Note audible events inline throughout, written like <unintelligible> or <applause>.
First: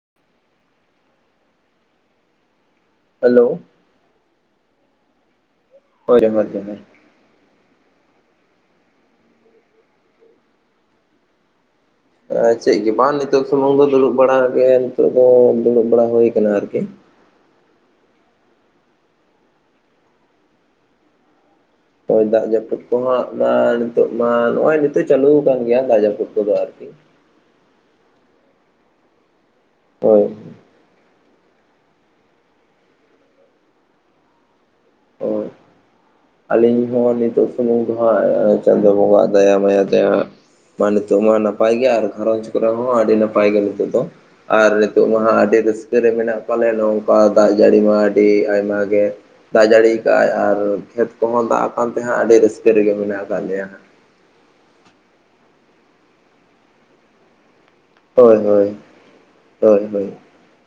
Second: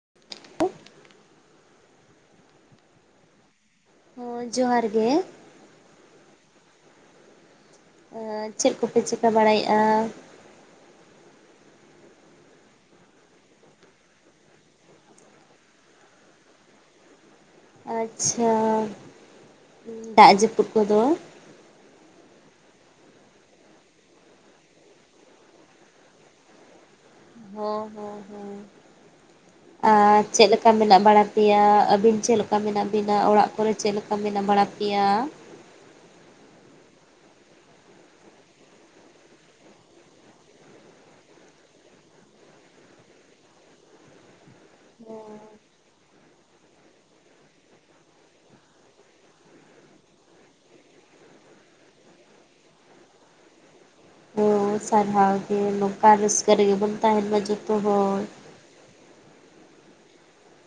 <unintelligible> Hello ᱦᱚᱸ ᱡᱚᱦᱟᱨ ᱜᱮ ᱦᱳᱭ ᱦᱳᱭ ᱦᱳᱭ ᱪᱮᱫ ᱠᱚᱯᱮ ᱪᱤᱠᱟᱹ ᱵᱟᱲᱟᱭᱮᱫᱼᱟ? ᱪᱮᱫ ᱜᱮ ᱵᱟᱝ ᱱᱤᱛᱚᱜ ᱥᱩᱢᱩᱝ ᱫᱚ ᱫᱩᱲᱩᱵ ᱵᱟᱲᱟ ᱜᱮ ᱱᱤᱛᱚᱜ ᱫᱚ ᱫᱩᱲᱩᱵ ᱵᱟᱲᱟ ᱦᱩᱭᱩ ᱟᱠᱟᱱᱟ ᱟᱨᱠᱤ᱾ ᱟᱪᱪᱷᱟ ᱫᱟᱜ ᱡᱟᱹᱯᱩᱫ ᱠᱚᱫᱚ ᱦᱚᱭ ᱫᱟᱜ ᱡᱟᱹᱯᱩᱫ ᱠᱚᱦᱟᱸᱜ ᱢᱟ ᱱᱤᱛᱚᱜ ᱢᱟ ᱱᱚᱭ ᱱᱤᱛᱚᱜ ᱢᱟ ᱪᱟᱹᱞᱩ ᱠᱟᱱᱟᱱ ᱜᱮᱭᱟ ᱫᱟᱜ ᱡᱟᱹᱯᱩᱫ ᱠᱚᱫᱚ ᱟᱨᱠᱤ ᱦᱚᱸ ᱦᱩᱸ ᱦᱩᱸ ᱟᱨ ᱦᱳᱭ ᱪᱮᱫ ᱞᱮᱠᱟ ᱢᱮᱱᱟᱜ ᱵᱟᱲᱟ ᱯᱮᱭᱟ ᱟᱹᱵᱤᱱ ᱪᱮᱫ ᱞᱮᱠᱟ ᱢᱮᱱᱟᱜ ᱵᱤᱱᱟ ᱚᱲᱟᱜ ᱠᱚᱨᱮ ᱪᱮᱫ ᱞᱮᱠᱟ ᱢᱮᱱᱟᱜ ᱵᱟᱲᱟ ᱯᱮᱭᱟ ᱦᱳᱭ ᱟᱹᱞᱤᱧ ᱦᱚᱸ ᱱᱤᱛᱚᱜ ᱥᱩᱢᱩᱝ ᱫᱚ ᱦᱟᱸᱜ ᱪᱟᱸᱫᱚ ᱵᱚᱸᱜᱟᱣᱟᱜ ᱫᱟᱭᱟ ᱢᱟᱭᱟ ᱛᱮ ᱦᱟᱜ ᱢᱟ ᱱᱤᱛᱚᱜ ᱢᱟ ᱱᱟᱯᱟᱭ ᱜᱮ ᱟᱨ ᱜᱷᱟᱨᱚᱸᱡᱽ ᱠᱚᱨᱮ ᱦᱚᱸ ᱟᱹᱰᱤ ᱱᱟᱯᱟᱭ ᱜᱮ ᱱᱤᱛᱚᱜ ᱫᱚ ᱟᱨ ᱱᱤᱛᱚᱜ ᱢᱟᱦᱟᱸ ᱟᱹᱰᱤ ᱨᱟᱹᱥᱠᱟᱹ ᱨᱮ ᱢᱮᱱᱟᱜ ᱠᱚᱣᱟ ᱞᱮᱱ ᱱᱚᱝᱠᱟ ᱫᱟᱜ ᱡᱟᱹᱲᱤ ᱢᱟ ᱟᱹᱰᱤ ᱟᱭᱢᱟᱜ ᱜᱮ ᱫᱟᱜ ᱡᱟᱹᱲᱤᱭᱟ ᱟᱠᱟᱫ ᱟᱭ ᱟᱨ ᱠᱷᱮᱛ ᱠᱚᱦᱚᱸ ᱫᱟᱜ ᱟᱠᱟᱱ ᱛᱮᱦᱜ ᱟᱹᱰᱤ ᱨᱟᱹᱥᱠᱟᱹ ᱨᱮᱜᱮ ᱢᱮᱱᱟᱜ ᱟᱠᱟᱫ ᱞᱮᱭᱟ <unintelligible> ᱥᱟᱨᱦᱟᱣ ᱜᱮ ᱱᱚᱝᱠᱟ ᱨᱥᱠᱟᱹᱨᱜ ᱨᱮᱜᱮ ᱵᱚ ᱛᱟᱦᱮᱱ ᱢᱟ ᱡᱚᱛᱚ ᱦᱚᱲ ᱦᱳᱭ ᱦᱳᱭ ᱦᱳᱭ ᱦᱳᱭ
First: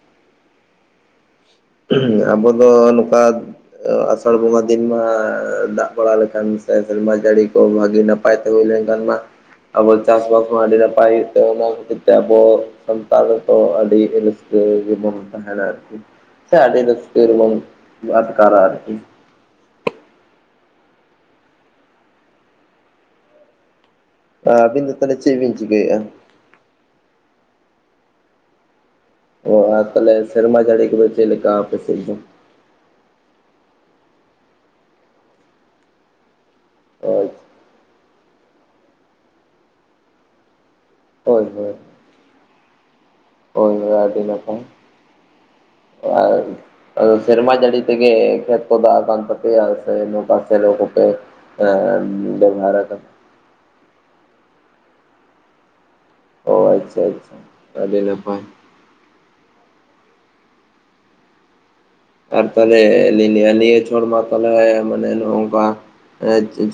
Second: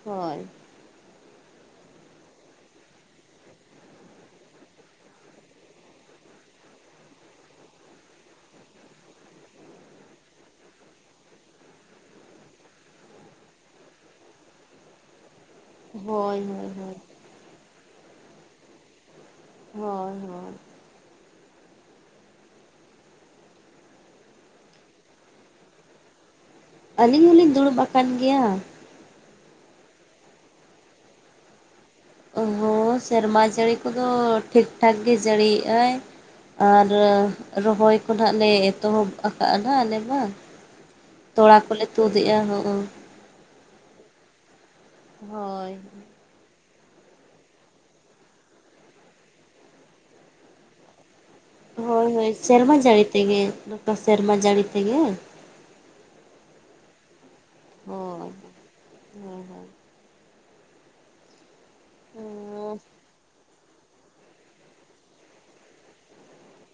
ᱦᱳᱭ <unintelligible> ᱟᱵᱚ ᱫᱚ ᱱᱚᱝᱠᱟ ᱟᱥᱟᱲ ᱵᱚᱸᱜᱟ ᱫᱤᱱ ᱢᱟ ᱫᱟᱜ ᱵᱟᱲᱟ ᱞᱮᱠᱷᱟᱱ ᱥᱮ ᱥᱮᱨᱢᱟ ᱡᱟᱹᱲᱤ ᱠᱚ ᱵᱷᱟᱹᱜᱤ ᱱᱟᱯᱟᱭ ᱯᱟᱭ <unintelligible> ᱞᱮᱱ ᱠᱷᱟᱱ ᱢᱟ ᱟᱵᱚ ᱪᱟᱥᱵᱟᱥ ᱢᱟ ᱟᱹᱰᱤ ᱱᱟᱯᱟᱭ ᱦᱩᱭᱩᱜ ᱛᱮ ᱚᱱᱟ ᱠᱷᱟᱹᱛᱤᱨ ᱛᱮ ᱟᱵᱚ ᱥᱟᱱᱛᱟᱲᱛᱚ ᱫᱚ ᱟᱹᱰᱤ ᱵᱚᱱ ᱟᱨᱠᱤ ᱦᱳᱭ ᱥᱮ ᱦᱳᱭ ᱟᱹᱰᱤ ᱦᱳᱭ ᱨᱥ ᱨᱮᱵᱚᱱ ᱟᱴᱠᱟᱨᱟ ᱟᱨᱠᱤ ᱦᱳᱭ ᱦᱳᱭ ᱟᱹᱵᱤᱱ ᱫᱚ ᱛᱟᱦᱚᱞᱮ ᱪᱮᱫ ᱵᱤᱱ ᱪᱤᱠᱟᱹᱭᱮᱫᱼᱟ ᱟᱹᱞᱤᱧ ᱦᱚᱞᱤᱧ ᱫᱩᱲᱩᱵ ᱟᱠᱟᱱ ᱜᱮᱭᱟ ᱚ ᱟᱨ ᱛᱟᱦᱚᱞᱮ ᱥᱮᱨᱢᱟ ᱡᱟᱹᱲᱤ ᱠᱚᱫᱚ ᱪᱮᱫ ᱞᱮᱠᱟ ᱟᱯᱮᱥᱮᱫ ᱫᱚ ᱚ ᱥᱮᱨᱢᱟ ᱡᱟᱹᱲᱤ ᱠᱚᱫᱚ ᱴᱷᱤᱠ ᱴᱷᱟᱠ ᱜᱮ ᱡᱟᱹᱲᱤ ᱮᱜᱟᱭ ᱟᱨ ᱦᱳᱭ ᱨᱚᱦᱚᱭ ᱠᱚᱱᱦᱟᱜ ᱞᱮ ᱮᱛᱚᱦᱚᱵ ᱟᱠᱟᱟᱜᱼᱟ ᱱᱟ ᱟᱞᱮ ᱢᱟ ᱦᱳᱭ ᱛᱚᱲᱟ ᱠᱚᱞᱮ ᱛᱩᱫ ᱮᱫᱚ ᱦᱚᱸᱜ ᱠᱚᱭ ᱢᱮ ᱟᱹᱰᱤ ᱱᱟᱯᱟᱭ ᱦᱳᱭ ᱟᱨ ᱟ ᱥᱮᱨᱢᱟ ᱡᱟᱹᱲ ᱛᱮ ᱜᱮ ᱠᱷᱮᱛ ᱠᱚᱫᱚ ᱫᱟᱜ ᱠᱟᱱ ᱛᱟᱯᱮᱭᱟ ᱥᱮ ᱱᱚᱝᱠᱟ ᱥᱮᱞᱚ ᱠᱚᱛᱮ ᱵᱮᱵᱚᱦᱟᱨᱚᱛ ᱛᱮᱧ ᱱᱚᱝᱠᱟ ᱥᱮᱨᱢᱟ ᱡᱟᱹᱲᱤ ᱛᱮᱜᱮ ᱚ ᱟᱪᱪᱷᱟ ᱟᱪᱪᱷᱟ ᱟᱹᱰᱤ ᱦᱳᱭ ᱱᱟᱯᱟᱭ <unintelligible> ᱟᱨ ᱚᱸ ᱛᱟᱦᱚᱞᱮ <unintelligible> ᱪᱷᱚᱲ ᱢᱟ ᱛᱟᱦᱚᱞᱮ ᱢᱟᱱᱮ ᱱᱚᱝᱠᱟ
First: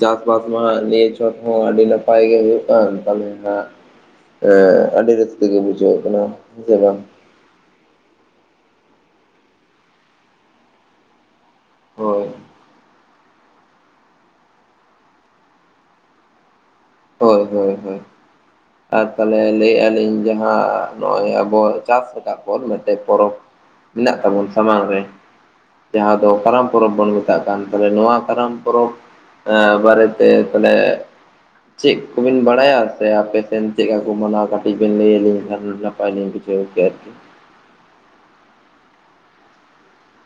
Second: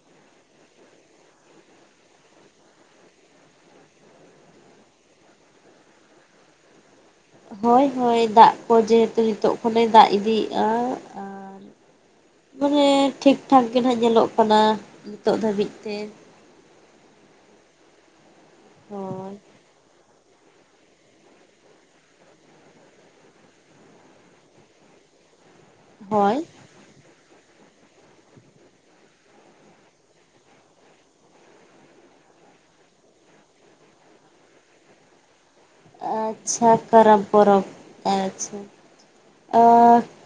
ᱪᱟᱥᱵᱟᱥ ᱢᱟ ᱱᱤᱭᱟᱹ ᱪᱚᱛ ᱦᱚᱸ ᱟᱹᱰᱤ ᱱᱟᱯᱟᱭ ᱜᱮ ᱦᱩᱭᱩᱜ ᱠᱟᱱ ᱛᱟᱦᱚᱞᱮ ᱦᱟᱜ ᱮᱸ ᱟᱹᱰᱤ ᱨᱟᱹᱥᱠᱟᱹ ᱜᱮ ᱵᱩᱡᱷᱟᱹᱜ ᱠᱟᱱᱟ ᱥᱮ ᱵᱟᱝ ᱦᱳᱭ ᱦᱳᱭ ᱫᱟᱜ ᱠᱚ ᱡᱮᱦᱮᱛᱩ ᱱᱤᱛᱚᱜ ᱠᱷᱚᱱᱮ ᱫᱟᱜ ᱤᱫᱤᱭᱮᱜᱼᱟ ᱟᱨ ᱦᱳᱭ ᱛᱚᱨᱮ ᱴᱷᱤᱠ ᱴᱷᱟᱠ ᱜᱮ ᱱᱟᱦᱟᱜ ᱧᱮᱞᱚᱜ ᱠᱟᱱᱟ ᱱᱤᱛᱚᱜ ᱫᱷᱟᱹᱵᱤᱡ ᱛᱮ ᱦᱳᱭ ᱦᱳᱭ ᱦᱳᱭ ᱟᱨ ᱦᱳᱭ ᱛᱟᱦᱚᱞᱮ ᱞᱟᱹᱭᱮᱜᱼᱟ ᱞᱤᱧ ᱡᱟᱦᱟᱸ ᱱᱚᱜᱚᱭ ᱟᱵᱚ ᱪᱟᱥ ᱮᱫᱟ ᱵᱚᱱ ᱢᱤᱫᱴᱮᱡ ᱯᱚᱨᱚᱵᱽ ᱢᱮᱱᱟᱜ ᱛᱟᱵᱚᱱ ᱥᱟᱢᱟᱝ ᱨᱮ ᱡᱟᱦᱟᱸ ᱫᱚ ᱦᱳᱭ ᱥᱟᱱᱟᱢ ᱯᱚᱨᱚᱵ ᱵᱚᱱ ᱢᱮᱛᱟᱜ ᱠᱟᱱ ᱛᱟᱦᱮ ᱱᱚᱣᱟ ᱠᱟᱨᱟᱢ ᱯᱚᱨᱚᱵᱽ ᱵᱟᱨᱮᱛᱮ ᱛᱟᱦᱚᱞᱮ ᱪᱮᱫ ᱠᱚᱵᱮᱱ ᱵᱟᱲᱟᱭᱟ ᱥᱮ ᱟᱯᱮᱥᱮᱱ ᱪᱮᱫ ᱞᱮᱠᱟ ᱠᱚ ᱢᱟᱱᱟᱣᱟ ᱠᱟᱹᱴᱤᱡ ᱵᱮᱱ ᱞᱟᱹᱭᱟᱞᱤᱧ ᱠᱷᱟᱱ ᱦᱩᱸᱱᱟᱯᱟᱭ ᱞᱤᱧ ᱵᱩᱡᱷᱟᱹᱣ ᱟᱪᱪᱷᱟ ᱠᱮᱫ ᱠᱟᱨᱟᱢ ᱯᱚᱨᱚᱵᱽ <unintelligible>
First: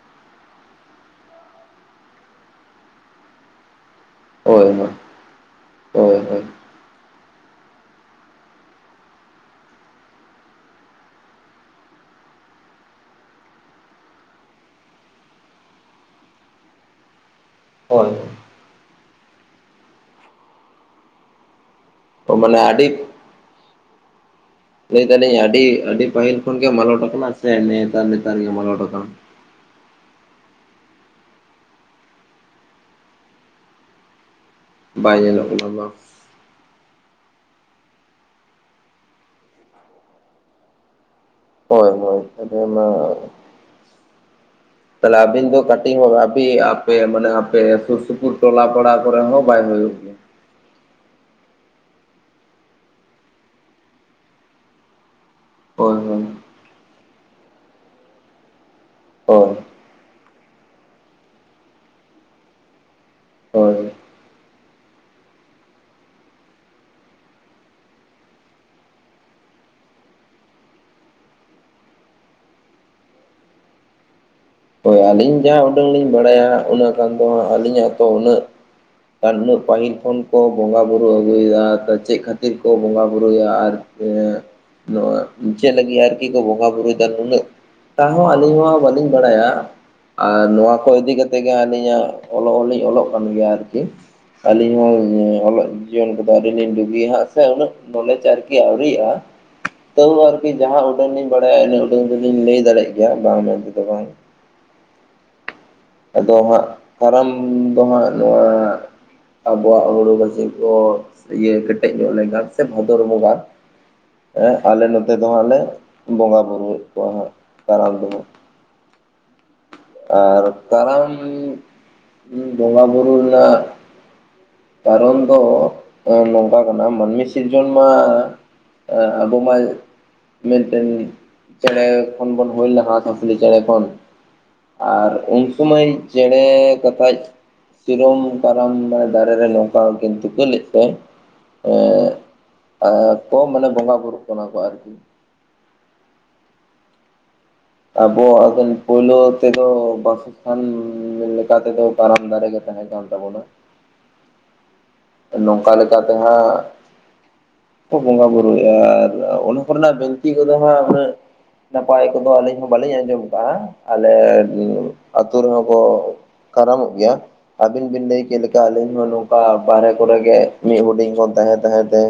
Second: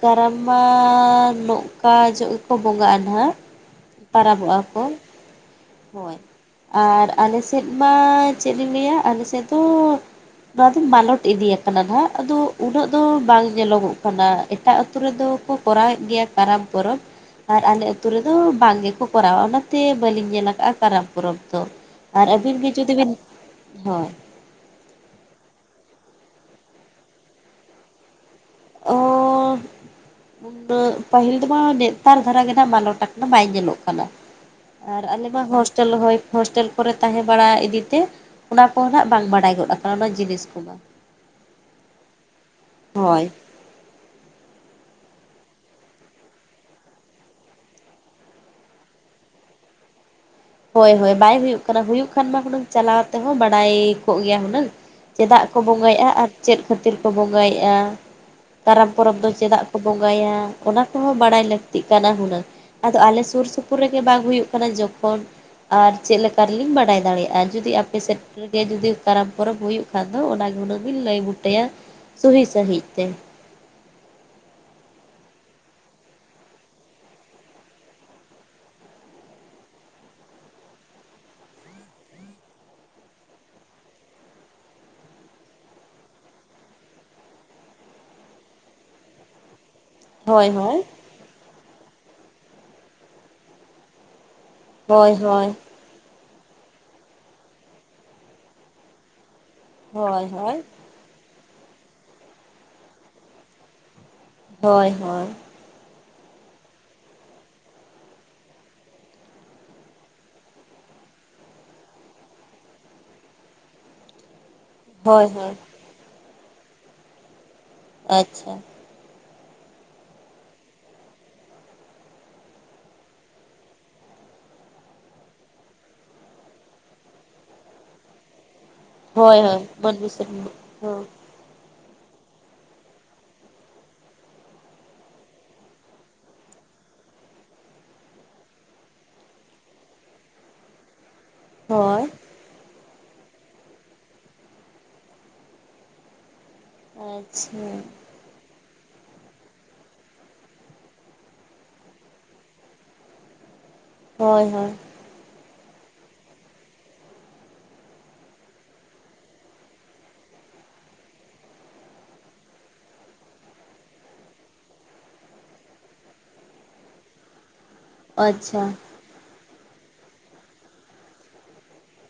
ᱠᱟᱨᱟᱢ ᱢᱟ ᱱᱚᱝᱠᱟ ᱡᱚᱜ ᱜᱮᱠᱚ ᱵᱚᱸᱜᱟᱜᱼᱟ ᱱᱟᱦᱟᱜ ᱯᱟᱨᱟᱚᱵ ᱵᱚᱜᱼᱟ ᱦᱳᱭ ᱠᱚ ᱦᱳᱭ ᱦᱳᱭ ᱟᱨ ᱟᱞᱮ ᱥᱮᱫ ᱢᱟ ᱪᱮᱫ ᱤᱧ ᱞᱟᱹᱭᱟ ᱟᱞᱮ ᱥᱮᱫ ᱫᱚ ᱱᱚᱣᱟ ᱫᱚ ᱢᱟᱞᱚᱴ ᱤᱫᱤᱭᱟ ᱟᱠᱟᱱᱟ ᱱᱟᱦᱟᱜ ᱟᱫᱚ ᱩᱱᱟᱹᱜ ᱫᱚ ᱵᱟᱝ ᱧᱮᱞᱚᱜᱚᱜ ᱠᱟᱱᱟ ᱮᱴᱟᱜ ᱟᱛᱩ ᱨᱮᱫᱚ ᱠᱚ ᱠᱚᱨᱟᱣᱮᱫ ᱜᱮᱭᱟ ᱠᱟᱨᱟᱢ ᱯᱚᱨᱚᱵᱽ ᱟᱨ ᱟᱞᱮ ᱟᱹᱛᱩ ᱦᱳᱭ ᱨᱮᱫᱚ ᱵᱟᱝ ᱜᱮᱠᱚ ᱠᱚᱨᱟᱣᱟ ᱚᱱᱟᱛᱮ ᱵᱟᱹᱞᱤᱧ ᱧᱮᱞ ᱠᱟᱜᱼᱟ ᱠᱟᱨᱟᱢ ᱯᱚᱨᱚᱵᱽ ᱫᱚ ᱟᱨ ᱚ ᱟᱹᱵᱤᱱ ᱢᱟᱱᱮ ᱜᱮ ᱟᱹᱰᱤ ᱡᱩᱫᱤ ᱵᱤᱱ ᱦᱳᱭ ᱞᱟᱹᱭ ᱫᱟᱞᱤᱧ ᱟᱹᱰᱤ ᱟᱹᱰᱤ ᱯᱟᱹᱦᱤᱞ ᱠᱷᱚᱱ ᱜᱮ ᱢᱟᱞᱚᱴ ᱠᱟᱱᱟ ᱥᱮ ᱱᱮᱛᱟᱨ ᱱᱮᱛᱟᱨ ᱜᱮ ᱢᱟᱞᱚᱴ ᱟᱠᱟᱱᱟ ᱛ <unintelligible> ᱯᱟᱹᱦᱤᱞ ᱫᱚᱢᱟ ᱱᱮᱛᱟᱨ ᱫᱷᱟᱨᱟ ᱜᱮ ᱦᱟᱸᱜ ᱢᱟᱞᱚᱴ ᱟᱠᱟᱱᱟ ᱵᱟᱭ ᱧᱮᱞᱚᱜ ᱠᱟᱱᱟ ᱟᱨ ᱵᱟᱭ ᱟᱞᱮ ᱢᱟ ᱧᱮᱞᱚᱜ ᱠᱟᱱᱟ ᱦᱳᱥᱴᱮᱞ ᱵᱟᱝ ᱦᱚᱭ ᱦᱳᱥᱴᱮᱞ ᱠᱚᱨᱮ ᱛᱟᱦᱮᱸ ᱵᱟᱲᱟ ᱤᱫᱤᱛᱮ ᱚᱱᱟ ᱠᱚᱦᱚ ᱱᱟᱜ ᱵᱟᱝ ᱵᱟᱰᱟᱭ ᱜᱚᱫ ᱟᱠᱟᱱᱟ ᱚᱱᱟ ᱡᱤᱱᱤᱥ ᱠᱚᱢᱟ ᱦᱳᱭ ᱦᱳᱭ ᱟᱞᱮ ᱢᱟ ᱦᱳᱭ ᱛᱟᱦᱞᱮ ᱟᱹᱵᱤᱱ ᱫᱚ ᱠᱟᱹᱴᱤᱡ ᱵᱤᱱ ᱟᱯᱮ ᱢᱟᱱᱮ ᱟᱯᱮ ᱥᱩᱨ ᱥᱩᱯᱩᱨ ᱴᱚᱞᱟ ᱯᱟᱲᱟ ᱠᱚᱨᱮ ᱦᱚᱸ ᱵᱟᱭ ᱦᱩᱭᱩᱜ ᱦᱳᱭ ᱦᱳᱭ ᱵᱟᱭ ᱦᱩᱭᱩᱜ ᱠᱟᱱᱟ ᱦᱩᱭᱩᱜ ᱠᱷᱟᱱ ᱢᱟ ᱦᱩᱱᱟᱹᱝ ᱪᱟᱞᱟᱣ ᱛᱮᱦᱚᱸ ᱵᱟᱰᱟᱭ ᱠᱚᱜ ᱜᱮᱭᱟ ᱦᱩᱱᱟᱹᱝ ᱪᱮᱫᱟᱜ ᱠᱚ ᱦᱳᱭ ᱵᱚᱸᱜᱟᱭᱮᱫᱼᱟ ᱦᱳᱭ ᱟᱨ ᱪᱮᱫ ᱠᱷᱟᱹᱛᱤᱨ ᱠᱚ ᱵᱚᱸᱜᱟᱭᱮᱫᱼᱟ ᱠᱟᱨᱟᱢ ᱯᱚᱨᱚᱵᱽ ᱫᱚ ᱦᱳᱭ ᱪᱮᱫᱟᱜ ᱠᱚ ᱵᱚᱸᱜᱟᱭᱟ ᱚᱱᱟ ᱠᱚᱦᱚᱸ ᱵᱟᱲᱟᱭ ᱞᱟᱹᱠᱛᱤᱜ ᱠᱟᱱᱟ ᱦᱩᱱᱟᱹᱝ ᱟᱫᱚ ᱟᱞᱮ ᱥᱩᱨ ᱥᱩᱯᱩᱨ ᱦᱳᱭ ᱨᱮᱜᱮ ᱵᱟᱝ ᱦᱩᱭᱩᱜ ᱠᱟᱱᱟ ᱡᱚᱠᱷᱚᱱ ᱟᱨ ᱪᱮᱫ ᱞᱮᱠᱟ ᱨᱮᱞᱤᱧ ᱵᱟᱰᱟᱭ ᱫᱟᱲᱮᱭᱟᱜᱼᱟ ᱡᱩᱫᱤ ᱟᱯᱮ ᱥᱮᱫ ᱨᱮᱜᱮ ᱡᱩᱫᱤ ᱠᱟᱨᱟᱢ ᱯᱚᱨᱚᱵᱽ ᱦᱩᱭᱩᱜ ᱠᱷᱟᱱ ᱫᱚ ᱚᱱᱟᱜᱮ ᱦᱩᱱᱟᱹᱝ ᱵᱮᱤᱱ ᱞᱟᱹᱭ ᱵᱩᱴᱟᱹᱭᱟ ᱥᱩᱦᱤ ᱥᱟᱺᱦᱤᱡ ᱛᱮ ᱦᱳᱭ ᱟᱹᱞᱤᱧ ᱡᱟᱦᱟᱸ ᱩᱰᱟᱹᱝ ᱞᱤᱧ ᱵᱟᱲᱟᱭᱟ ᱚᱱᱟᱹ ᱠᱷᱟᱱ ᱫᱚ ᱟᱹᱞᱤᱧᱟᱜ ᱛᱚ ᱩᱱᱟᱹᱜ ᱟᱱ ᱩᱱᱟᱹᱜ ᱯᱟᱹᱦᱤᱞ ᱠᱷᱚᱱ ᱠᱚ ᱵᱚᱸᱜᱟ ᱵᱩᱨᱩ ᱟᱹᱜᱩᱭᱮᱫᱟ ᱛᱚ ᱪᱮᱫ ᱠᱷᱟᱹᱛᱤᱨ ᱠᱚ ᱵᱚᱸᱜᱟ ᱵᱩᱨᱩᱭᱟ ᱟᱨ ᱱᱚᱣᱟ ᱢᱩᱪᱮᱫ ᱞᱟᱹᱜᱤᱫ ᱟᱨᱠᱤ ᱠᱚ ᱵᱚᱸᱜᱟ ᱵᱨᱩᱭᱮᱫᱟ ᱱᱩᱱᱟᱹᱜ ᱛᱟᱦᱚᱸ ᱟᱹᱞᱤᱧ ᱦᱚᱸ ᱵᱟᱹᱞᱤᱧ ᱵᱟᱲᱟᱭᱟ ᱟᱨ ᱦᱳᱭ ᱱᱚᱣᱟ ᱦᱳᱭ ᱠᱚ ᱤᱫᱤ ᱠᱟᱛᱮᱫ ᱛᱮᱜᱟ ᱟᱹᱞᱤᱧᱟᱜ ᱚᱞᱚᱜ ᱦᱚᱸᱞᱤᱧ ᱚᱞᱚᱜ ᱠᱟᱱ ᱜᱮᱭᱟ ᱟᱨᱠᱤ ᱟᱹᱞᱤᱧ ᱦᱳᱭ ᱦᱳᱭ ᱦᱚᱸ ᱡᱚᱱ <inaudible> ᱵᱟᱹᱜᱤ ᱥᱮ ᱟᱨ ᱜᱮ ᱦᱟᱸ ᱥᱮ ᱦ ᱱᱚᱮ ᱪᱟᱨᱠᱤ ᱟᱜᱩᱭᱮᱫᱟ ᱛᱟᱹᱩ ᱦᱳᱭ ᱟᱨᱠᱤ ᱦᱳᱭ ᱡᱟᱦᱟᱸ ᱩᱰᱟᱹᱱ ᱞᱤᱧ ᱵᱟᱲᱟᱭᱟ ᱤᱱᱟᱹ ᱩᱰᱟᱹᱟᱹᱱ ᱫᱚᱞᱤᱧ ᱞᱟᱹᱭ ᱫᱟᱲᱮᱭᱟᱜ ᱜᱮᱭᱟ ᱵᱟᱝ ᱢᱮᱱᱛᱮᱫᱚ ᱵᱟᱝ ᱦᱳᱭ ᱦᱳᱭ ᱟᱫᱚ ᱦᱟᱸᱜ ᱠᱟᱨᱟᱢ ᱫᱚ ᱦᱟᱸᱜ ᱱᱚᱣᱟ ᱟᱵᱚᱣᱟᱜ ᱦᱩᱲᱩ ᱜᱟᱹᱪᱷᱤ ᱠᱚ ᱤᱭᱟᱹ ᱠᱮᱴᱮᱡ ᱧᱚᱜ ᱞᱮᱱᱠᱷᱟᱱ ᱥᱮ ᱵᱷᱟᱫᱚᱨ ᱵᱚᱸᱜᱟ <inaudible> ᱦᱮᱸ ᱟᱞᱮ ᱱᱚᱛᱮ ᱫᱚ ᱦᱳᱭ ᱦᱟᱸᱜ ᱦᱳᱭ ᱞᱮ ᱵᱚᱸᱜᱟ ᱵᱩᱨᱩᱭᱮᱫ ᱠᱚᱣᱟ ᱦᱟᱸᱜ ᱠᱟᱨᱟᱢ ᱫᱚᱦᱟᱸ ᱟᱪᱪᱷᱟ ᱟᱨ ᱠᱟᱨᱟᱢ ᱵᱚᱸᱜᱟ ᱵᱩᱨᱩ ᱨᱮᱱᱟᱜ ᱠᱟᱨᱚᱱ ᱫᱚ ᱱᱚᱝᱠᱟ ᱠᱟᱱᱟ ᱢᱟᱹᱱᱢᱤ ᱥᱤᱨᱡᱚᱱ ᱢᱟ ᱦᱳᱭ ᱟᱵᱚᱢ ᱦᱳᱭ ᱢᱟᱹᱱᱢᱤ ᱥᱮᱨᱢᱟ ᱢᱮᱱᱴᱮᱱ ᱦᱳᱭ ᱪᱮᱬᱮ ᱠᱷᱚᱱ ᱵᱚᱱ ᱦᱩᱭ ᱞᱮᱱᱟ ᱦᱟᱥ ᱦᱟᱹᱥᱞᱤ ᱪᱮᱬᱮ ᱠᱷᱚᱱ ᱟᱨ ᱩᱱ ᱥᱚᱢᱟᱹᱭ ᱪᱮᱬᱮ ᱠᱟᱛᱷᱟᱡ ᱥᱤᱨᱚᱢ ᱠᱟᱨᱟᱢ ᱢᱟᱱᱮ ᱫᱟᱨᱮ ᱨᱮ ᱱᱚᱝᱠᱟ ᱠᱤᱱ ᱛᱩᱠᱟᱹ ᱞᱮᱫ ᱯᱮ ᱦᱳᱭ ᱠᱚ ᱢᱟᱱᱮ ᱵᱚᱸᱜᱟ ᱵᱳᱩᱨᱩᱜ ᱠᱟᱱᱟ ᱠᱚ ᱟᱨᱠᱤ ᱟᱪᱷᱟ ᱟᱵᱚᱱ ᱯᱩᱭᱞᱩ ᱛᱮᱫᱚ ᱵᱟ ᱟᱱ ᱞᱮᱠᱟ ᱛᱮᱫᱚ ᱠᱟᱨᱟᱢ ᱫᱟᱨᱮ ᱜᱮ ᱛᱟᱦᱮᱸ ᱠᱟᱱ ᱛᱟᱵᱚᱱᱟ ᱦᱳᱭ ᱦᱳᱭ ᱱᱚᱝᱠᱟ ᱞᱮᱠᱟᱛᱮᱦᱟᱸᱜ ᱠᱚ ᱵᱚᱸᱜᱟ ᱵᱩᱨᱩᱳᱭᱟ ᱟᱨ ᱚᱱᱟ ᱠᱚᱨᱮᱱᱟᱜ ᱵᱤᱱᱛᱤ ᱠᱚᱫᱚ ᱦᱟᱸᱜ ᱩᱱᱟᱹᱜ ᱱᱟᱯᱟᱭ ᱠᱚᱫᱚ ᱟᱹᱞᱤᱧ ᱦᱚᱸ ᱵᱟᱹᱞᱤᱧ ᱟᱸᱡᱚᱢ ᱟᱠᱟᱜᱼᱟ ᱟᱞᱮ ᱟᱹᱛᱩ ᱨᱮᱦᱚᱸ ᱠᱚ ᱠᱟᱨᱟᱢᱚᱜ ᱜᱮᱭᱟ ᱟᱹᱵᱤᱱ ᱵᱤᱱ ᱞᱟᱹᱭ ᱠᱮᱫ ᱞᱮᱠᱟ ᱟᱪᱪᱷᱟ ᱟᱹᱞᱤᱧ ᱦᱚᱸ ᱱᱚᱝᱠᱟ ᱵᱟᱦᱨᱮ ᱠᱚᱨᱮ ᱜᱮ ᱢᱤᱫ ᱦᱩᱰᱤᱧ ᱠᱷᱚᱱ ᱛᱟᱦᱮᱸ ᱛᱟᱦᱮᱸ ᱛᱮ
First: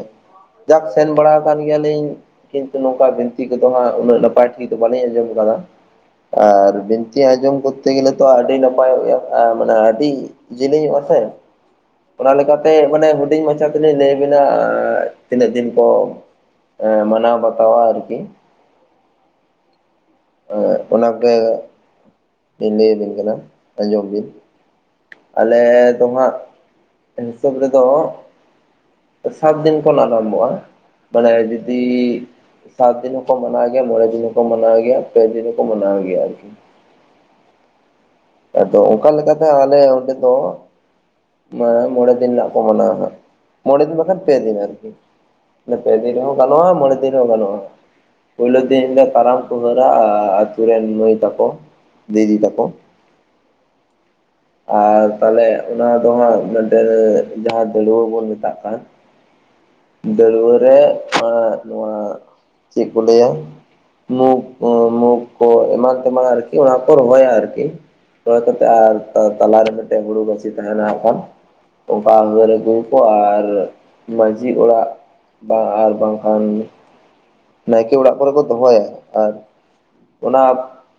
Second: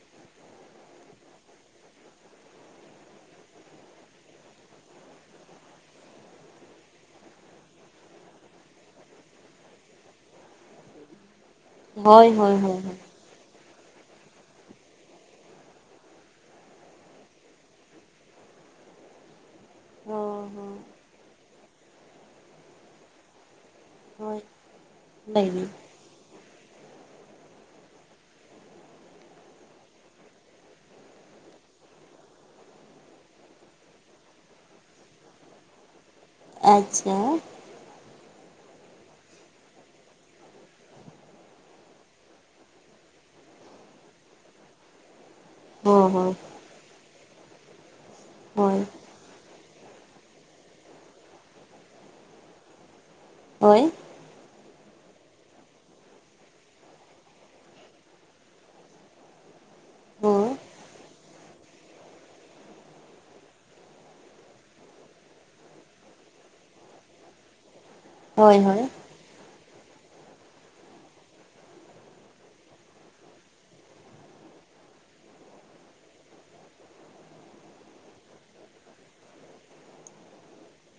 ᱡᱟᱠ ᱥᱮᱱ ᱵᱟᱲᱟ ᱟᱠᱟᱱ ᱜᱮᱭᱟᱞᱤᱧ ᱠᱤᱱᱛᱩ ᱱᱚᱝᱠᱟ ᱵᱤᱱᱛᱤ ᱠᱚᱫᱚ ᱦᱟᱸᱜ ᱩᱱᱟᱹᱜ ᱱᱟᱯᱟᱭ ᱴᱷᱤᱠ ᱫᱚ ᱵᱟᱞᱤᱧ ᱟᱸᱡᱚᱢ ᱟᱠᱟᱫᱟ ᱟᱨ ᱵᱤᱱᱛᱤ ᱟᱸᱡᱚᱢ ᱠᱚᱨᱛᱮ ᱜᱮᱞᱮ ᱛᱚ ᱟᱹᱰᱤ ᱱᱟᱯᱟᱭᱚᱜᱼᱟ ᱢᱟᱱᱮ ᱟᱹᱰᱤ ᱡᱮᱞᱮᱧᱚᱜ ᱟ ᱥᱮ ᱦᱳᱭ ᱚᱱᱟ ᱦᱳᱭ ᱞᱮᱠᱟᱛᱮ ᱦᱳᱭ ᱦᱳᱭ ᱢᱟᱱᱮ ᱦᱩᱰᱤᱧ ᱢᱟ ᱟᱪᱷᱟ ᱛᱤᱱᱟᱹᱜᱤᱧ ᱞᱟᱹᱭᱵᱮᱱᱟ ᱛᱤᱱᱟᱹᱜ ᱫᱤᱱ ᱠᱚ ᱢᱟᱱᱟᱣ ᱵᱟᱛᱟᱣᱟ ᱟᱨᱠᱤ ᱦᱳᱭ ᱚᱱᱟᱜᱮ ᱵᱤᱱ ᱞᱟᱹᱭᱟᱵᱤᱱ ᱠᱟᱱᱟ ᱟᱸᱡᱚᱢ ᱵᱤᱱ ᱦᱳᱭ ᱞᱟᱹᱭ ᱟᱞᱮ ᱵᱤᱱ ᱫᱚᱦᱟᱜ ᱦᱤᱥᱟᱹᱵ ᱨᱮᱫᱚ ᱥᱟᱛ ᱫᱤᱱ ᱠᱷᱚᱱ ᱟᱨᱟᱢᱵᱷᱚᱜᱼᱟ ᱢᱟᱱᱮ ᱡᱩᱫᱤ ᱥᱟᱛ ᱫᱤᱱ ᱦᱚᱸᱠᱚ ᱢᱟᱱᱟᱣ ᱜᱮᱭᱟ ᱢᱚᱬᱮ ᱫᱤᱱ ᱦᱚᱸᱠᱚ ᱢᱟᱱᱟᱣ ᱜᱮᱭᱟ ᱯᱮ ᱫᱤᱱ ᱦᱚᱸᱠᱚ ᱢᱟᱱᱟᱣ ᱜᱮᱭᱟ ᱟᱨᱠᱤ ᱟᱪᱷᱟ ᱟᱫᱚ ᱚᱱᱠᱟ ᱞᱮᱠᱟᱛᱮ ᱟᱞᱮ ᱚᱸᱰᱮ ᱫᱚ ᱢᱟ ᱢᱚᱬᱮ ᱫᱤᱱ ᱨᱮᱱᱟᱜ ᱠᱚ ᱢᱟᱱᱟᱣᱟ ᱫᱟ ᱢᱚᱬᱮ ᱫᱤᱱ ᱵᱟᱠᱷᱟᱱ ᱯᱮ ᱫᱤᱱ ᱟᱨᱠᱤ ᱯᱮ ᱦᱚᱸ ᱫᱤᱱ ᱨᱮᱦᱚ ᱦᱚᱸ ᱜᱟᱱᱚᱜᱼᱟ ᱢᱚᱬᱮ ᱫᱤᱱ ᱦᱚᱸ ᱜᱟᱱᱚᱜᱼᱟ ᱯᱳᱭᱞᱳ ᱦᱳᱭ ᱫᱤᱱ ᱦᱤᱞᱳᱜ ᱯᱟᱨᱟᱢ ᱠᱚ ᱦᱟᱨᱟᱹ ᱟᱛᱳ ᱨᱮᱱ ᱢᱟᱹᱭ ᱛᱟᱠᱚ ᱫᱤᱫᱤ ᱛᱟᱠᱚ ᱚᱭ ᱟᱨ ᱛᱟᱦᱚᱞᱮ ᱚᱱᱟ ᱫᱚ ᱟᱸᱜ ᱢᱤᱫᱴᱮᱱ ᱡᱟᱦᱟᱸ ᱫᱟᱹᱲᱣᱟᱹ ᱵᱚᱱ ᱢᱮᱛᱟᱜ ᱠᱟᱱ ᱫᱟᱹᱲᱣᱟᱹ ᱦᱚᱸ ᱨᱮ ᱟᱸᱷ ᱱᱚᱣᱟ ᱪᱮᱫ ᱠᱚ ᱞᱟᱹᱭᱟ᱾ ᱢᱩᱠ ᱠᱚ ᱢᱩᱠ ᱠᱚ ᱮᱢᱟᱱ ᱛᱮᱢᱟᱱ ᱟᱨᱠᱤ ᱚᱱᱟ ᱠᱚ ᱨᱚᱦᱚᱭᱟ ᱟᱨᱠᱤ ᱨᱚᱦᱭ ᱦᱳᱭ ᱠᱟᱛᱮ ᱦᱳᱭ ᱟᱨ ᱛᱟᱞᱟᱨᱮ ᱢᱤᱫᱴᱮᱱ ᱦᱩᱲᱩ ᱜᱟᱹᱪᱷᱤ ᱛᱟᱦᱮᱱᱟ ᱦᱟᱜᱠᱷᱟᱱ ᱚᱠᱟᱨᱮ ᱜᱲ ᱠᱚ ᱟᱨ ᱢᱟᱺᱡᱷᱤ ᱚᱲᱟᱜ ᱵᱟᱝ ᱟᱨ ᱵᱟᱝ ᱠᱷᱟᱱ ᱱᱟᱭᱠᱮ ᱚᱲᱟᱜ ᱠᱚᱨᱮ ᱫᱚ ᱫᱚᱦᱚᱭᱟ ᱟᱨ ᱚᱱᱟ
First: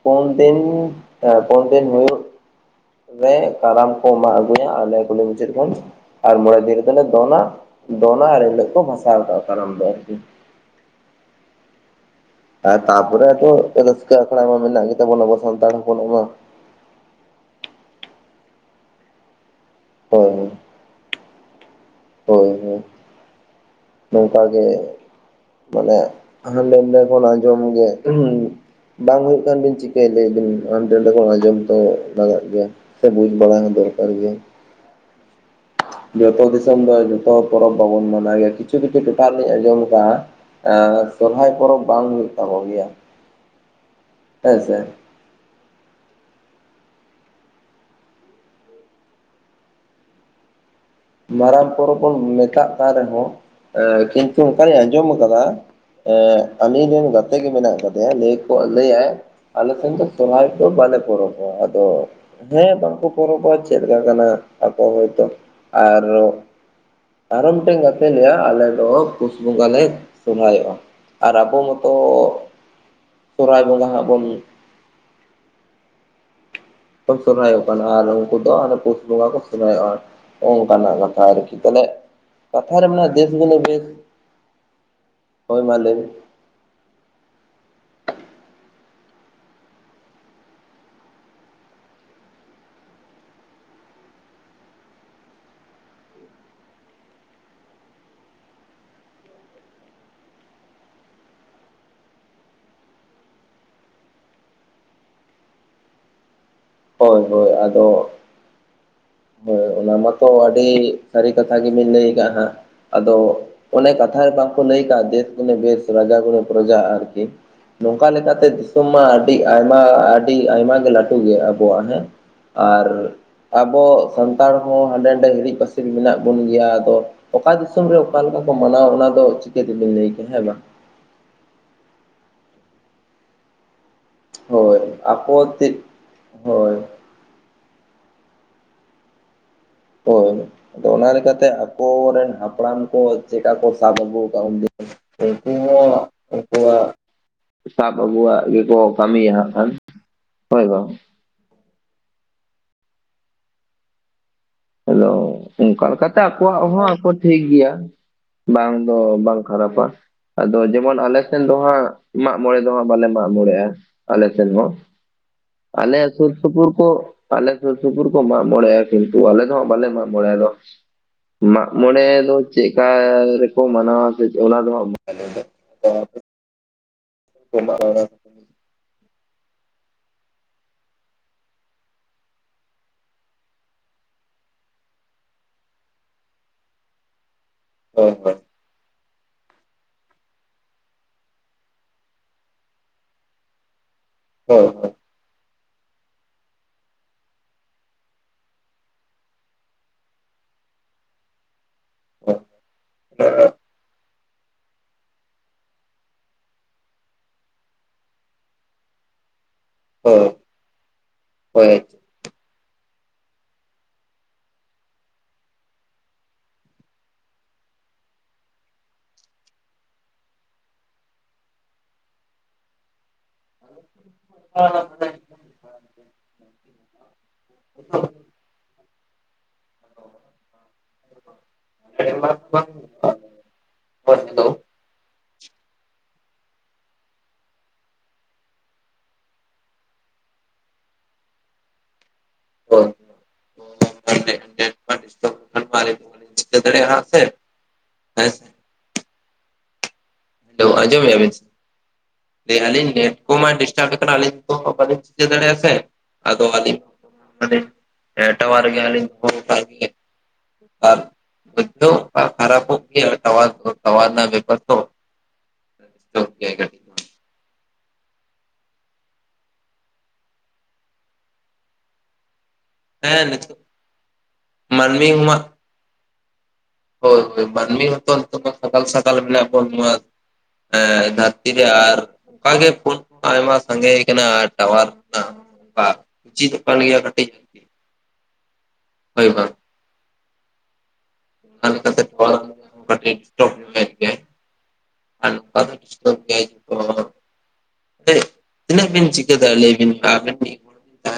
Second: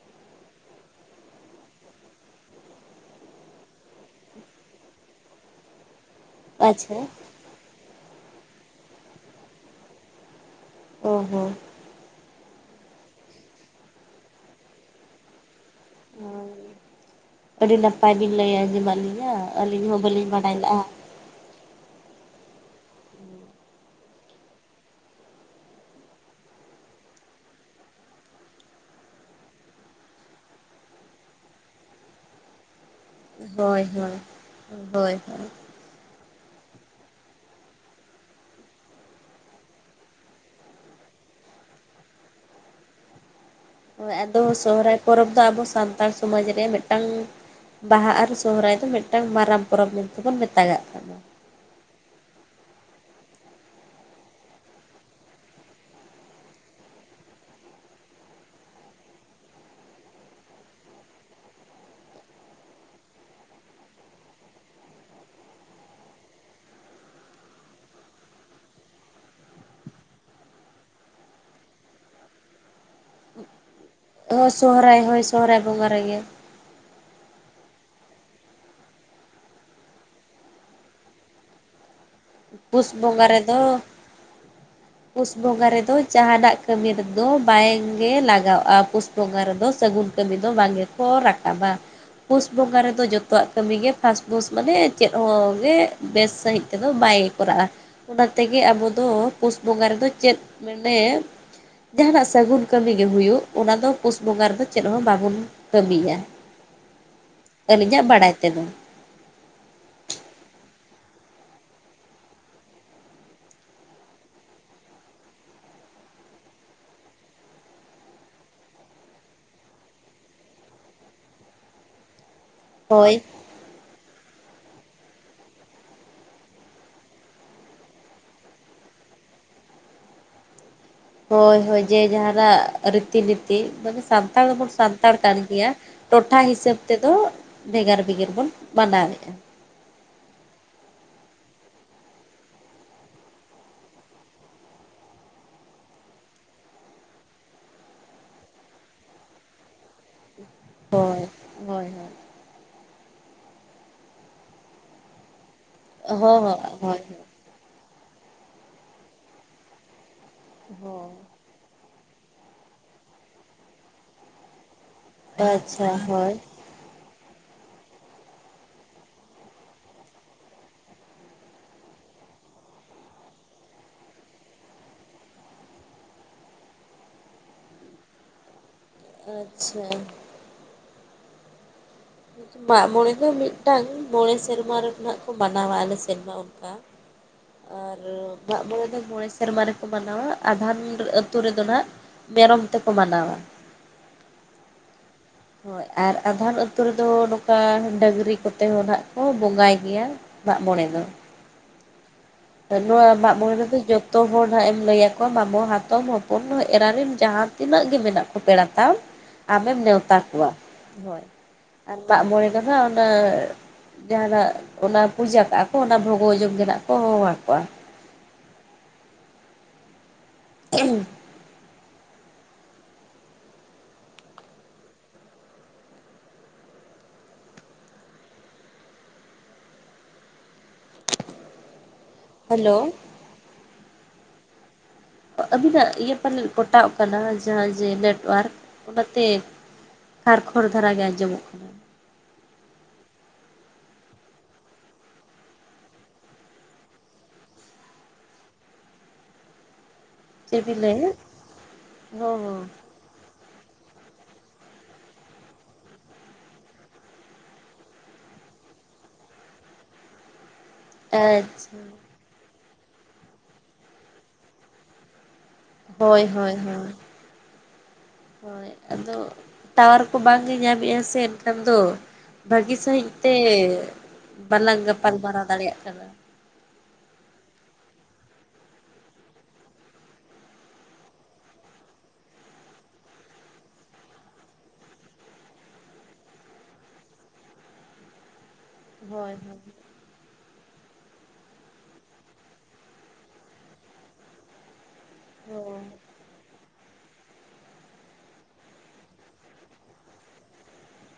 ᱯᱳᱱ ᱫᱤᱱ ᱮ ᱯᱳᱱ ᱫᱤᱱ ᱦᱩᱭᱩᱜ ᱨᱮ ᱠᱟᱨᱟᱢ ᱠᱚ ᱢᱟᱜ ᱟᱹᱜᱩᱭᱟ ᱟᱨᱞᱮ ᱠᱩᱞᱦᱤ ᱢᱩᱪᱟᱹᱫ ᱠᱷᱚᱱ ᱟᱨ ᱢᱚᱬᱮ ᱫᱤᱱ ᱨᱮ ᱟᱪᱪᱷᱟ ᱫᱚᱞᱮ ᱫᱚᱱᱟ ᱫᱚᱱᱟ ᱟᱨ ᱮᱱ ᱦᱤᱞᱳᱜ ᱠᱚ ᱵᱷᱟᱥᱟᱣ ᱠᱟᱜᱼᱟ ᱠᱟᱨᱟᱢ ᱫᱚ ᱟᱨᱠᱤ ᱚᱦ ᱦᱚᱸ ᱟᱨ ᱛᱟᱯᱚᱨᱮ ᱟᱛᱩ ᱨᱟᱹᱥᱠᱟᱹ ᱟᱠᱚ ᱠᱚᱲᱟᱜᱦ ᱢᱟ ᱢᱮᱱᱟᱜ ᱜᱮᱛᱟᱵᱚᱱᱟ ᱟᱵᱚ ᱥᱟᱱᱛᱟᱲ ᱦᱚᱯᱚᱱ ᱢᱟ᱾ ᱟᱹᱰᱤ ᱱᱟᱯᱟᱭ ᱵᱤᱱ ᱞᱟᱹᱭᱟ ᱟᱸᱡᱚᱢᱟᱜ ᱞᱤᱧᱟᱹ ᱟᱹᱞᱤᱧ ᱦᱚᱸ ᱵᱟᱹᱞᱤᱧ ᱦᱳᱭ ᱵᱟᱰᱟᱭ ᱞᱟᱜᱼᱟ᱾ ᱦᱳᱭ ᱦᱳᱭ ᱱᱚᱝᱠᱟ ᱜᱮ ᱢᱟᱱᱮ ᱦᱟᱱᱮ ᱞᱮᱱᱰᱮ ᱠᱷᱚᱱ ᱟᱸᱡᱚᱢ ᱜᱮᱭᱟ <unintelligible> ᱵᱟᱝ ᱦᱩᱭᱩᱜ ᱠᱟᱱ ᱵᱤᱱ ᱪᱤᱠᱟᱹᱭ ᱞᱟᱹᱭᱮ ᱵᱤᱱ ᱟᱱᱰᱮᱱᱮ ᱠᱷᱚᱱ ᱟᱸᱡᱚᱢ ᱛᱚ ᱞᱟᱜᱟᱜ ᱜᱮᱭᱟ᱾ ᱥᱮ ᱵᱩᱡ ᱢᱟ ᱦᱳᱭ ᱦᱳᱭ, ᱦᱳᱭ ᱡᱚᱛᱚ ᱫᱤᱥᱚᱢ ᱫᱚ ᱡᱚᱛᱚ ᱯᱚᱨᱚᱵᱽ ᱵᱟᱵᱩᱱ ᱢᱟᱱᱟᱣ ᱜᱮᱭᱟ ᱠᱤᱪᱷᱩ ᱠᱤᱪᱷᱩ ᱴᱚᱴᱷᱟ ᱨᱮ ᱞᱤᱧᱸ ᱡᱚᱢ ᱟᱠᱟᱫᱼᱟ᱾ ᱟᱨ ᱥᱚᱨᱦᱟᱭ ᱯᱚᱨᱚᱵᱽ ᱵᱟᱝ ᱦᱩᱭᱩᱜ ᱛᱟᱠᱚᱱ ᱜᱮᱭᱟ᱾ ᱦᱳᱭ ᱟᱫᱚ ᱦᱮᱸ ᱥᱮ ᱥᱚᱦᱨᱟᱭ ᱯᱚᱨᱚᱵᱽ ᱫᱚ ᱟᱵᱚ ᱥᱟᱱᱛᱟᱲ ᱥᱚᱢᱟᱡᱽ ᱨᱮ ᱢᱤᱫᱴᱟᱝ ᱵᱟᱦᱟ ᱟᱨ ᱥᱚᱦᱚᱨᱟᱭ ᱫᱚ ᱢᱤᱫᱴᱟᱝ ᱢᱟᱨᱟᱝ ᱯᱚᱨᱚᱵᱽ ᱢᱮᱱᱛᱮᱵᱚᱱ ᱢᱮᱛᱟᱜ ᱜᱟᱜ ᱠᱟᱱᱟ ᱢᱟᱨᱟᱝ ᱯᱚᱨᱚᱵᱽ ᱵᱚᱱ ᱢᱮᱛᱟᱜ ᱠᱟᱱ ᱨᱮᱦᱚᱸ ᱮ ᱠᱤᱱᱛᱩ ᱚᱱᱠᱟᱧ ᱟᱸᱡᱚᱢ ᱠᱟᱫᱟ ᱮᱫ ᱟ. ᱞᱤᱧ ᱨᱮᱱ ᱜᱟᱛᱮ ᱜᱮ ᱢᱮᱱᱟᱜ ᱠᱟᱫᱮᱭᱟ ᱞᱟᱹᱭ ᱠᱚ ᱞᱟᱹᱭᱟᱭ ᱟᱞᱮ ᱥᱮᱱ ᱫᱚ ᱥᱚᱨᱦᱟᱭ ᱠᱚ ᱵᱟᱞᱮ ᱯᱚᱨᱚᱵᱽ-ᱣᱟ ᱟᱫᱚ ᱦᱮᱸ ᱵᱟᱝᱠᱚ ᱯᱚᱨᱚᱵᱽᱚᱜᱼᱟ ᱪᱮᱫ ᱞᱮᱠᱟᱱᱟᱜ ᱟᱠᱚ ᱦᱚᱭᱛᱚ ᱟᱨ ᱟᱨᱚ ᱢᱤᱫᱴᱮᱱ ᱜᱟᱛᱮ ᱞᱟᱹᱭᱟ ᱟᱞᱮ ᱫᱚ ᱯᱩᱥ ᱵᱚᱸᱜᱟ ᱞᱮ ᱥᱚᱦᱨᱟᱭᱚᱜᱼᱟ᱾ ᱟᱨ ᱟᱵᱚ ᱢᱚᱛᱚ ᱥᱚᱦᱚᱨᱟᱭ ᱵᱚᱸᱜᱟ ᱦᱟᱸᱜ ᱵᱚᱱ ᱦᱳ ᱥᱚᱦᱨᱟᱭ ᱦᱳᱭ ᱥᱚᱦᱨᱟᱭ ᱵᱚᱸᱜᱟ ᱨᱮᱜᱮ᱾ ᱠᱚ ᱥᱚᱨᱦᱟᱭᱚᱜ ᱠᱟᱱᱟ ᱟᱨ ᱩᱱᱠᱩ ᱫᱚ ᱯᱩᱥ ᱵᱚᱸᱜᱟ ᱠᱚ ᱥᱚᱨᱦᱟᱭᱚᱜᱼᱟ᱾ ᱳᱱᱠᱷᱟᱱᱟᱜ ᱠᱟᱛᱷᱟ ᱟᱨᱠᱤ ᱛᱟᱞᱮ ᱯᱩᱥ ᱵᱚᱸᱜᱟ ᱨᱮᱫᱚ ᱯᱩᱥ ᱦᱳᱭ ᱵᱚᱸᱜᱟ ᱢᱟ ᱞᱟᱹᱭ ᱨᱮᱫᱚ ᱢᱮ ᱡᱟᱦᱟᱱᱟᱜ ᱠᱟᱹᱢᱤ ᱨᱮᱫᱚ ᱵᱟᱭᱝᱜᱮ ᱞᱟᱳᱜᱟᱜᱼᱟ᱾ ᱯᱩᱥ ᱵᱚᱸᱜᱟ ᱨᱮᱫᱚ ᱥᱟᱹᱜᱩᱱ ᱠᱟᱹᱢᱤ ᱫᱚ ᱵᱟᱝ ᱜᱮᱠᱚ ᱨᱟᱠᱟᱵᱟ᱾ ᱯᱩᱥ ᱵᱚᱸᱜᱟ ᱨᱮᱫᱚ ᱡᱚᱛᱚᱣᱟᱜ ᱠᱟᱹᱢᱤᱜᱮ ᱯᱟᱥᱯᱩᱥ ᱢᱟᱱᱮ ᱪᱮᱫ ᱦᱚᱸ ᱜᱮ ᱵᱮᱥ ᱥᱟᱹᱦᱤᱡ ᱛᱮᱫᱚ ᱵᱟᱭ ᱠᱚᱨᱟᱜᱼᱟ ᱚᱱᱟ ᱛᱮᱜᱮ ᱟᱵᱚ ᱫᱚ ᱯᱩᱥ ᱵᱚᱸᱜᱟ ᱨᱮᱫᱚ ᱪᱮᱫ ᱢᱮᱱᱮ ᱡᱟᱦᱱᱟᱜ ᱥᱟᱹᱜᱩᱱ ᱠᱟᱹᱢᱤ ᱜᱮ ᱦᱩᱭᱩᱜ ᱚᱱᱟ ᱫᱚ ᱯᱩᱥ ᱵᱚᱸᱜᱟ ᱨᱮᱫᱚ ᱪᱮᱫ ᱦᱚᱸ ᱵᱟᱵᱚᱱ ᱠᱟᱹᱢᱤᱭᱟ ᱦᱳᱭ ᱦᱳᱭ ᱟᱹᱞᱤᱧᱟᱜ ᱟᱫᱚ ᱵᱟᱲᱟᱭ ᱛᱮᱫᱚ ᱦᱳᱭ ᱚᱱᱟ ᱢᱟᱛᱚ ᱟᱹᱰᱤ ᱥᱟᱹᱨᱤ ᱠᱟᱛᱷᱟ ᱜᱮᱵᱤᱱ ᱞᱟᱹᱭ ᱟᱠᱟᱫ ᱦᱟᱸᱜ᱾ ᱟᱫᱚ ᱚᱱᱮ ᱠᱟᱛᱷᱟ ᱨᱮ ᱵᱟᱝᱠᱚ ᱞᱟᱹᱭ ᱠᱟᱜᱼᱟ ᱫᱮᱥ ᱜᱩᱱᱮ ᱵᱮᱥ ᱨᱟᱡᱟ ᱜᱩᱱᱮ ᱯᱨᱚᱡᱟ ᱟᱨᱠᱤ ᱱᱚᱝᱠᱟ ᱞᱮᱠᱟᱛᱮ ᱫᱤᱥᱚᱢ ᱢᱟ ᱟᱹᱰᱤ ᱟᱭᱢᱟ ᱟᱹᱰᱤ ᱟᱭᱢᱟ ᱜᱮ ᱞᱟᱹᱴᱩ ᱜᱮᱭᱟ ᱳᱣᱟᱜ ᱦᱮᱸ᱾ ᱟᱨ ᱦᱳᱭ ᱟᱵᱚ ᱥᱟᱱᱛᱟᱲ ᱦᱚᱸ ᱦᱟᱸᱰᱮ ᱱᱟᱰᱮ ᱦᱤᱨᱤᱡ ᱯᱟᱹᱥᱤᱨ ᱢᱮᱱᱟᱜ ᱵᱚᱱ ᱜᱮᱭᱟ ᱟᱫᱚ ᱚᱠᱟ ᱫᱤᱥᱚᱢ ᱨᱮ ᱚᱠᱟ ᱞᱮᱠᱟ ᱠᱚ ᱢᱟᱱᱟᱣ ᱚᱱᱟ ᱫᱚ ᱪᱤᱠᱟᱹ ᱛᱮᱵᱤᱱ ᱞᱟᱹᱭ ᱠᱮᱭᱟ ᱦᱮᱸ ᱵᱟᱝ ᱦᱳᱭ ᱦᱳᱭ ᱡᱮ ᱡᱟᱦᱟᱱᱟᱜ ᱨᱤᱛᱤ ᱱᱤᱛᱤ ᱢᱟᱱᱮ ᱥᱟᱱ ᱥᱟᱱᱛᱟᱲ ᱫᱚᱵᱚᱱ ᱦᱳᱭ ᱥᱟᱱᱛᱟᱲ ᱠᱟᱱ ᱟᱠᱚ ᱛᱮ ᱜᱮᱭᱟ ᱴᱚᱴᱷᱟ ᱦᱤᱥᱟᱹᱵ ᱦᱳᱭ ᱛᱮᱫᱚ ᱵᱷᱮᱜᱟᱨ ᱵᱤᱜᱟ. ᱨ ᱵᱚᱱ ᱢᱟᱱᱟᱣᱮᱫᱼᱟ ᱦᱳᱭ ᱟᱫᱚ ᱚᱱᱟᱞ ᱞᱮᱠᱟᱛᱮ ᱟᱵᱚᱨᱮᱱ ᱦᱟᱯᱲᱟᱢ ᱠᱚ ᱪᱮᱠᱟ ᱠᱚ ᱥᱟᱵ ᱟᱹᱜᱩ ᱟᱠᱟᱫᱼᱟ ᱩᱱᱫᱤᱱ ᱩᱱᱠᱩᱣᱟᱜ ᱩᱱᱠᱩᱣᱟᱜ ᱥᱟᱯ ᱟᱵᱩᱣᱟᱜ ᱜᱮᱠᱚ ᱠᱟᱢᱤᱭᱟ ᱠᱷᱟᱱ ᱦᱳᱭ ᱜᱳ ᱦᱳᱭ ᱦᱳᱭ ᱦᱳᱭ ᱦᱮᱞᱳ ᱚᱱᱠᱟ ᱞᱮᱠᱟᱛᱮ ᱦᱳᱭ ᱦᱳᱭ ᱟᱠᱚᱣᱟᱜ ᱦᱚᱸ ᱦᱳᱭ ᱟᱠᱚ ᱴᱷᱤᱠ ᱜᱮᱭᱟ᱾ ᱵᱟᱝ ᱫᱚ ᱵᱟᱝ ᱠᱷᱟᱨᱟᱯᱟ ᱟᱫᱚ ᱡᱮᱢᱚᱱ ᱦᱳᱭ ᱟᱞᱮ ᱥᱮᱱ ᱫᱚ ᱦᱟᱸᱜ ᱢᱟᱜ ᱢᱚᱬᱮ ᱫᱚ ᱦᱟᱸᱜ ᱵᱟᱞᱮ ᱢᱟᱜ ᱢᱚᱬᱮᱜ-ᱟ ᱟᱞᱮ ᱥᱮᱱ ᱦᱚᱸ ᱟᱪᱪᱷᱟ ᱟᱞᱮ ᱥᱩᱨ ᱦᱳᱭ ᱥᱩᱯᱩᱨ ᱠᱚ ᱟᱞᱮ ᱥᱩᱨ ᱥᱩᱯᱩᱨ ᱠᱚ ᱢᱟᱜ ᱢᱚᱬᱮᱜ-ᱟ ᱠᱤᱱᱛᱩ ᱟᱞᱮ ᱫᱚᱦ ᱵᱟᱞᱮ ᱢᱟᱜ ᱢᱚᱬᱮᱜ-ᱟ ᱟᱫᱚ ᱢᱟᱜᱢᱚᱬᱮ ᱫᱚ ᱪᱮᱫᱠᱟᱻ ᱨᱮᱠᱚ ᱢᱟᱱᱟᱣᱟ ᱠᱭ ᱚᱱᱟ ᱫᱚ ᱦᱟᱜ <unintelligible> ᱢᱮ ᱫᱚ ᱦᱮ <unintelligible> <unintelligible> ᱟᱪᱪᱷᱟ ᱢᱟᱜ ᱢᱚᱬᱮ ᱫᱚ ᱢᱤᱫᱴᱟᱝ ᱢᱚᱬᱮ ᱥᱮᱨᱢᱟ ᱨᱮᱱᱟᱜ ᱠᱚ ᱢᱟᱱᱟᱣᱟ ᱟᱞᱮ ᱥᱮᱨᱢᱟ ᱠᱟ ᱟᱨ ᱢᱟᱜ ᱢᱚᱬᱮ ᱫᱚ ᱢᱚᱬᱮ ᱥᱮᱨᱢᱟ ᱨᱮᱠᱚ ᱢᱟᱱᱟᱣᱟ ᱟᱫᱷᱚᱢ ᱟᱹᱛᱩ ᱨᱮᱫᱚ ᱱᱟᱜ ᱢᱮᱨᱚᱢ ᱛᱮᱠᱚ ᱢᱟᱱᱟᱣᱟ ᱦᱮᱸ ᱦᱮᱸ ᱦᱳᱭ ᱟᱨ ᱟᱫᱷᱟᱱ ᱟᱹᱛᱩ ᱨᱮᱫᱚ ᱱᱚᱝᱠᱟ ᱰᱟᱹᱝᱨᱤ ᱠᱚᱛᱮ ᱦᱚᱸ ᱱᱟᱦᱟᱜ ᱠᱚ ᱵᱚᱸᱜᱟᱭ ᱜᱮᱭᱟ ᱢᱟᱜᱢᱚᱬᱮ ᱫᱚ ᱚ ᱱᱚᱣᱟ ᱢᱟᱜᱽ ᱢᱚᱬᱮ ᱨᱮᱫᱚ ᱡᱚᱜ ᱚᱛᱚ ᱦᱚᱲ ᱱᱟᱦᱟᱜ ᱮᱢ ᱞᱟᱹᱭ ᱭᱟᱠᱚᱣᱟ ᱢᱟᱢᱳ ᱦᱟᱛᱚᱢ ᱦᱚᱯᱚᱱ ᱮᱨᱟ ᱨᱮᱱ ᱡᱟᱦᱟᱸ ᱛᱤᱱᱟᱹᱜ ᱜᱮ ᱢᱮᱱᱟᱜ ᱠᱚ ᱯᱮᱲᱟ ᱛᱟᱢ ᱟᱢᱮᱢ ᱱᱮᱣᱛᱟ ᱠᱚᱣᱟ ᱦᱳᱭ ᱟᱨ ᱢᱟᱜ ᱢᱚᱬᱮ ᱫᱚ ᱱᱟᱦᱟᱜ ᱚᱱᱟ ᱡᱟᱦᱟᱱᱟᱜ ᱚᱱᱟ ᱯᱩᱡᱟᱹ ᱠᱟᱜ-ᱟ ᱠᱚ ᱚᱱᱟ ᱵᱷᱚᱜᱚ ᱡᱚᱢ ᱜᱮᱱᱟᱜ ᱠᱚ ᱦᱚᱦᱚᱣᱟᱠᱚᱣᱟ ᱦᱸ <unintelligible> ᱦᱪ <unintelligible> ᱦᱸ <unintelligible> <inaudible> ᱪ <unintelligible> ᱦᱮᱞᱳ ᱵ ᱫᱚ <unintelligible> ᱟᱹᱵᱤᱱᱟᱜ ᱤᱭᱟᱹ ᱯᱟᱞᱮᱫ ᱯᱚᱴᱟᱣ ᱠᱟᱱᱟ ᱡᱟᱦᱟᱸ ᱡᱮ ᱱᱮᱴᱳᱣᱟᱨᱠ ᱚᱱᱟᱛᱮ ᱠᱷᱟᱨ ᱠᱷᱚᱲ ᱫᱷᱟᱨᱟᱜ ᱜᱮ ᱟᱸᱡᱚᱢᱚᱜ ᱠᱟᱱᱟ ᱥᱮᱟᱲᱮ ᱥᱮ ᱦᱮᱸ ᱥᱮ <unintelligible> ᱪᱮᱫ ᱵᱤᱱ ᱟᱸᱡᱚᱢ ᱞᱟᱹᱭᱮᱫ ᱵᱮᱱ ᱥᱮ ᱦᱚᱸ ᱦᱚᱸ <unintelligible> ᱰᱤᱥᱴᱟ ᱠᱟᱱᱟ ᱟᱹᱞᱤᱧ ᱫᱚ ᱵᱟᱞᱤᱧ ᱪᱤᱠᱟᱹ ᱫᱟᱲᱮᱭᱟᱜ-ᱟ ᱥᱮ ᱟᱫᱚ ᱟᱹᱞᱤᱧ ᱮᱴᱟ ᱵᱟᱨ ᱜᱮᱭᱟᱞᱤᱧ <unintelligible> ᱟᱨ ᱟᱪᱪᱷᱟ ᱠᱷᱟᱨᱯ ᱥ ᱵᱮᱯᱟᱨ <unintelligible> ᱡᱚᱜ ᱦᱳᱭ ᱜᱮᱭᱟᱭ ᱦᱳᱭ ᱠᱟᱹᱴᱤᱡ ᱫᱚ ᱦᱳᱭ ᱦᱳᱭ ᱟᱫᱚ ᱴᱟᱣᱟᱨ ᱠᱚ ᱵᱟᱝᱜᱮ ᱧᱟᱢᱮᱫ-ᱟ ᱥᱮ ᱮᱱᱠᱷᱟᱱ ᱫᱚ ᱵᱷᱟᱹᱜᱤ ᱥᱟᱹᱦᱤᱡ ᱦᱮᱸ ᱛᱮ ᱱᱤᱛᱚᱜ ᱵᱟᱞᱟᱝ ᱢᱟᱹᱱᱢᱤ ᱢᱟ ᱜᱟᱯᱟᱞᱢᱟᱨᱟᱣ ᱫᱟᱲᱮᱭᱟᱜ ᱠᱟᱱᱟ ᱦᱳᱭ ᱢᱟᱱᱢᱤ ᱦᱩᱭᱩᱜᱚᱛ ᱛ ᱥᱟᱜᱟᱞ ᱥᱟᱜᱟᱞ ᱢᱮᱱᱟᱜ <unintelligible> ᱦᱮᱸ ᱫᱷᱟᱹᱨᱛᱤ ᱨᱮ ᱟᱨ ᱚᱱᱠᱟᱜᱮ ᱯᱷᱳᱱ ᱟᱭᱢᱟ ᱥᱟᱸᱜᱮ ᱟᱠᱟᱱᱟ ᱴᱟᱣᱟᱨ ᱵᱟ <inaudible> ᱠᱟᱱ ᱜᱮᱭᱟ ᱠᱟᱹᱴᱤᱡ ᱦᱳᱭ ᱦᱳᱭ <unintelligible> ᱟᱨ ᱦᱳᱭ ᱜᱮ <unintelligible> ᱛᱤᱱᱟᱹᱜ ᱵᱤᱱ ᱪᱤᱠᱟᱹᱮᱫ ᱞᱟᱹᱭᱵᱤᱱ ᱟᱵᱮᱱ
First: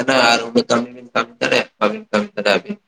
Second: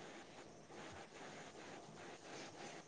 ᱛᱟᱨ ᱵᱤᱱ ᱠᱟᱹᱢᱤᱱ ᱠᱟᱹᱢᱤᱵᱤᱱ <unintelligible>